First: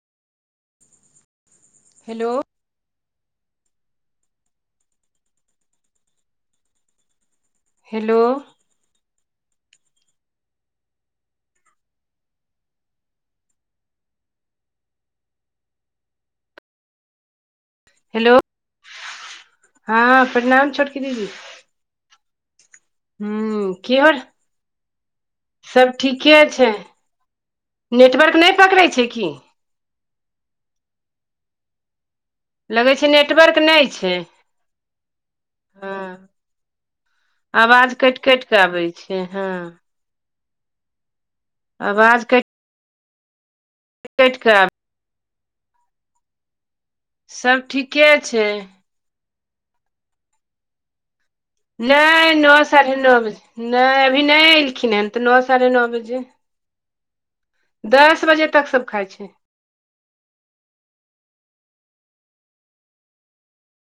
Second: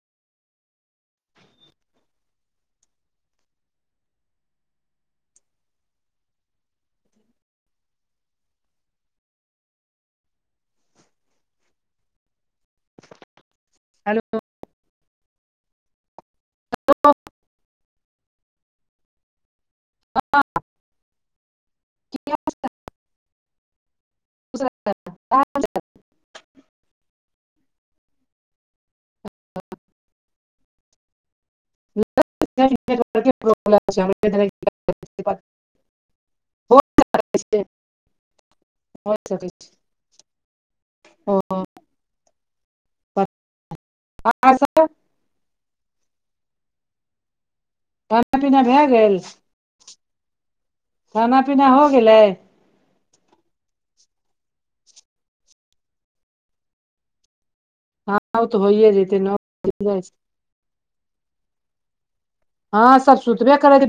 hello hello hello hello हँ प्रणाम छोटकी दीदी हू कि होल [unintelligible] सब ठीके छै नेटवर्क नहि पकड़ै छै की लगै छै नेटवर्क नहि छै [unintelligible] हँ [unintelligible] आवाज कट कट केऽ आबै छै हँ ओ आवाज कै कऽ आर सब [unintelligible] आबै सब ठीक खाना पीना भेए गेल खाना पीना हो गेलै नहि नौ साढ़े नौ बजे नहि अभी नहि एयलखिन है त नौ साढ़े नौ बजे दस बजे तक सब खाइ छै छै [unintelligible] हँ सब सुतबे करे छै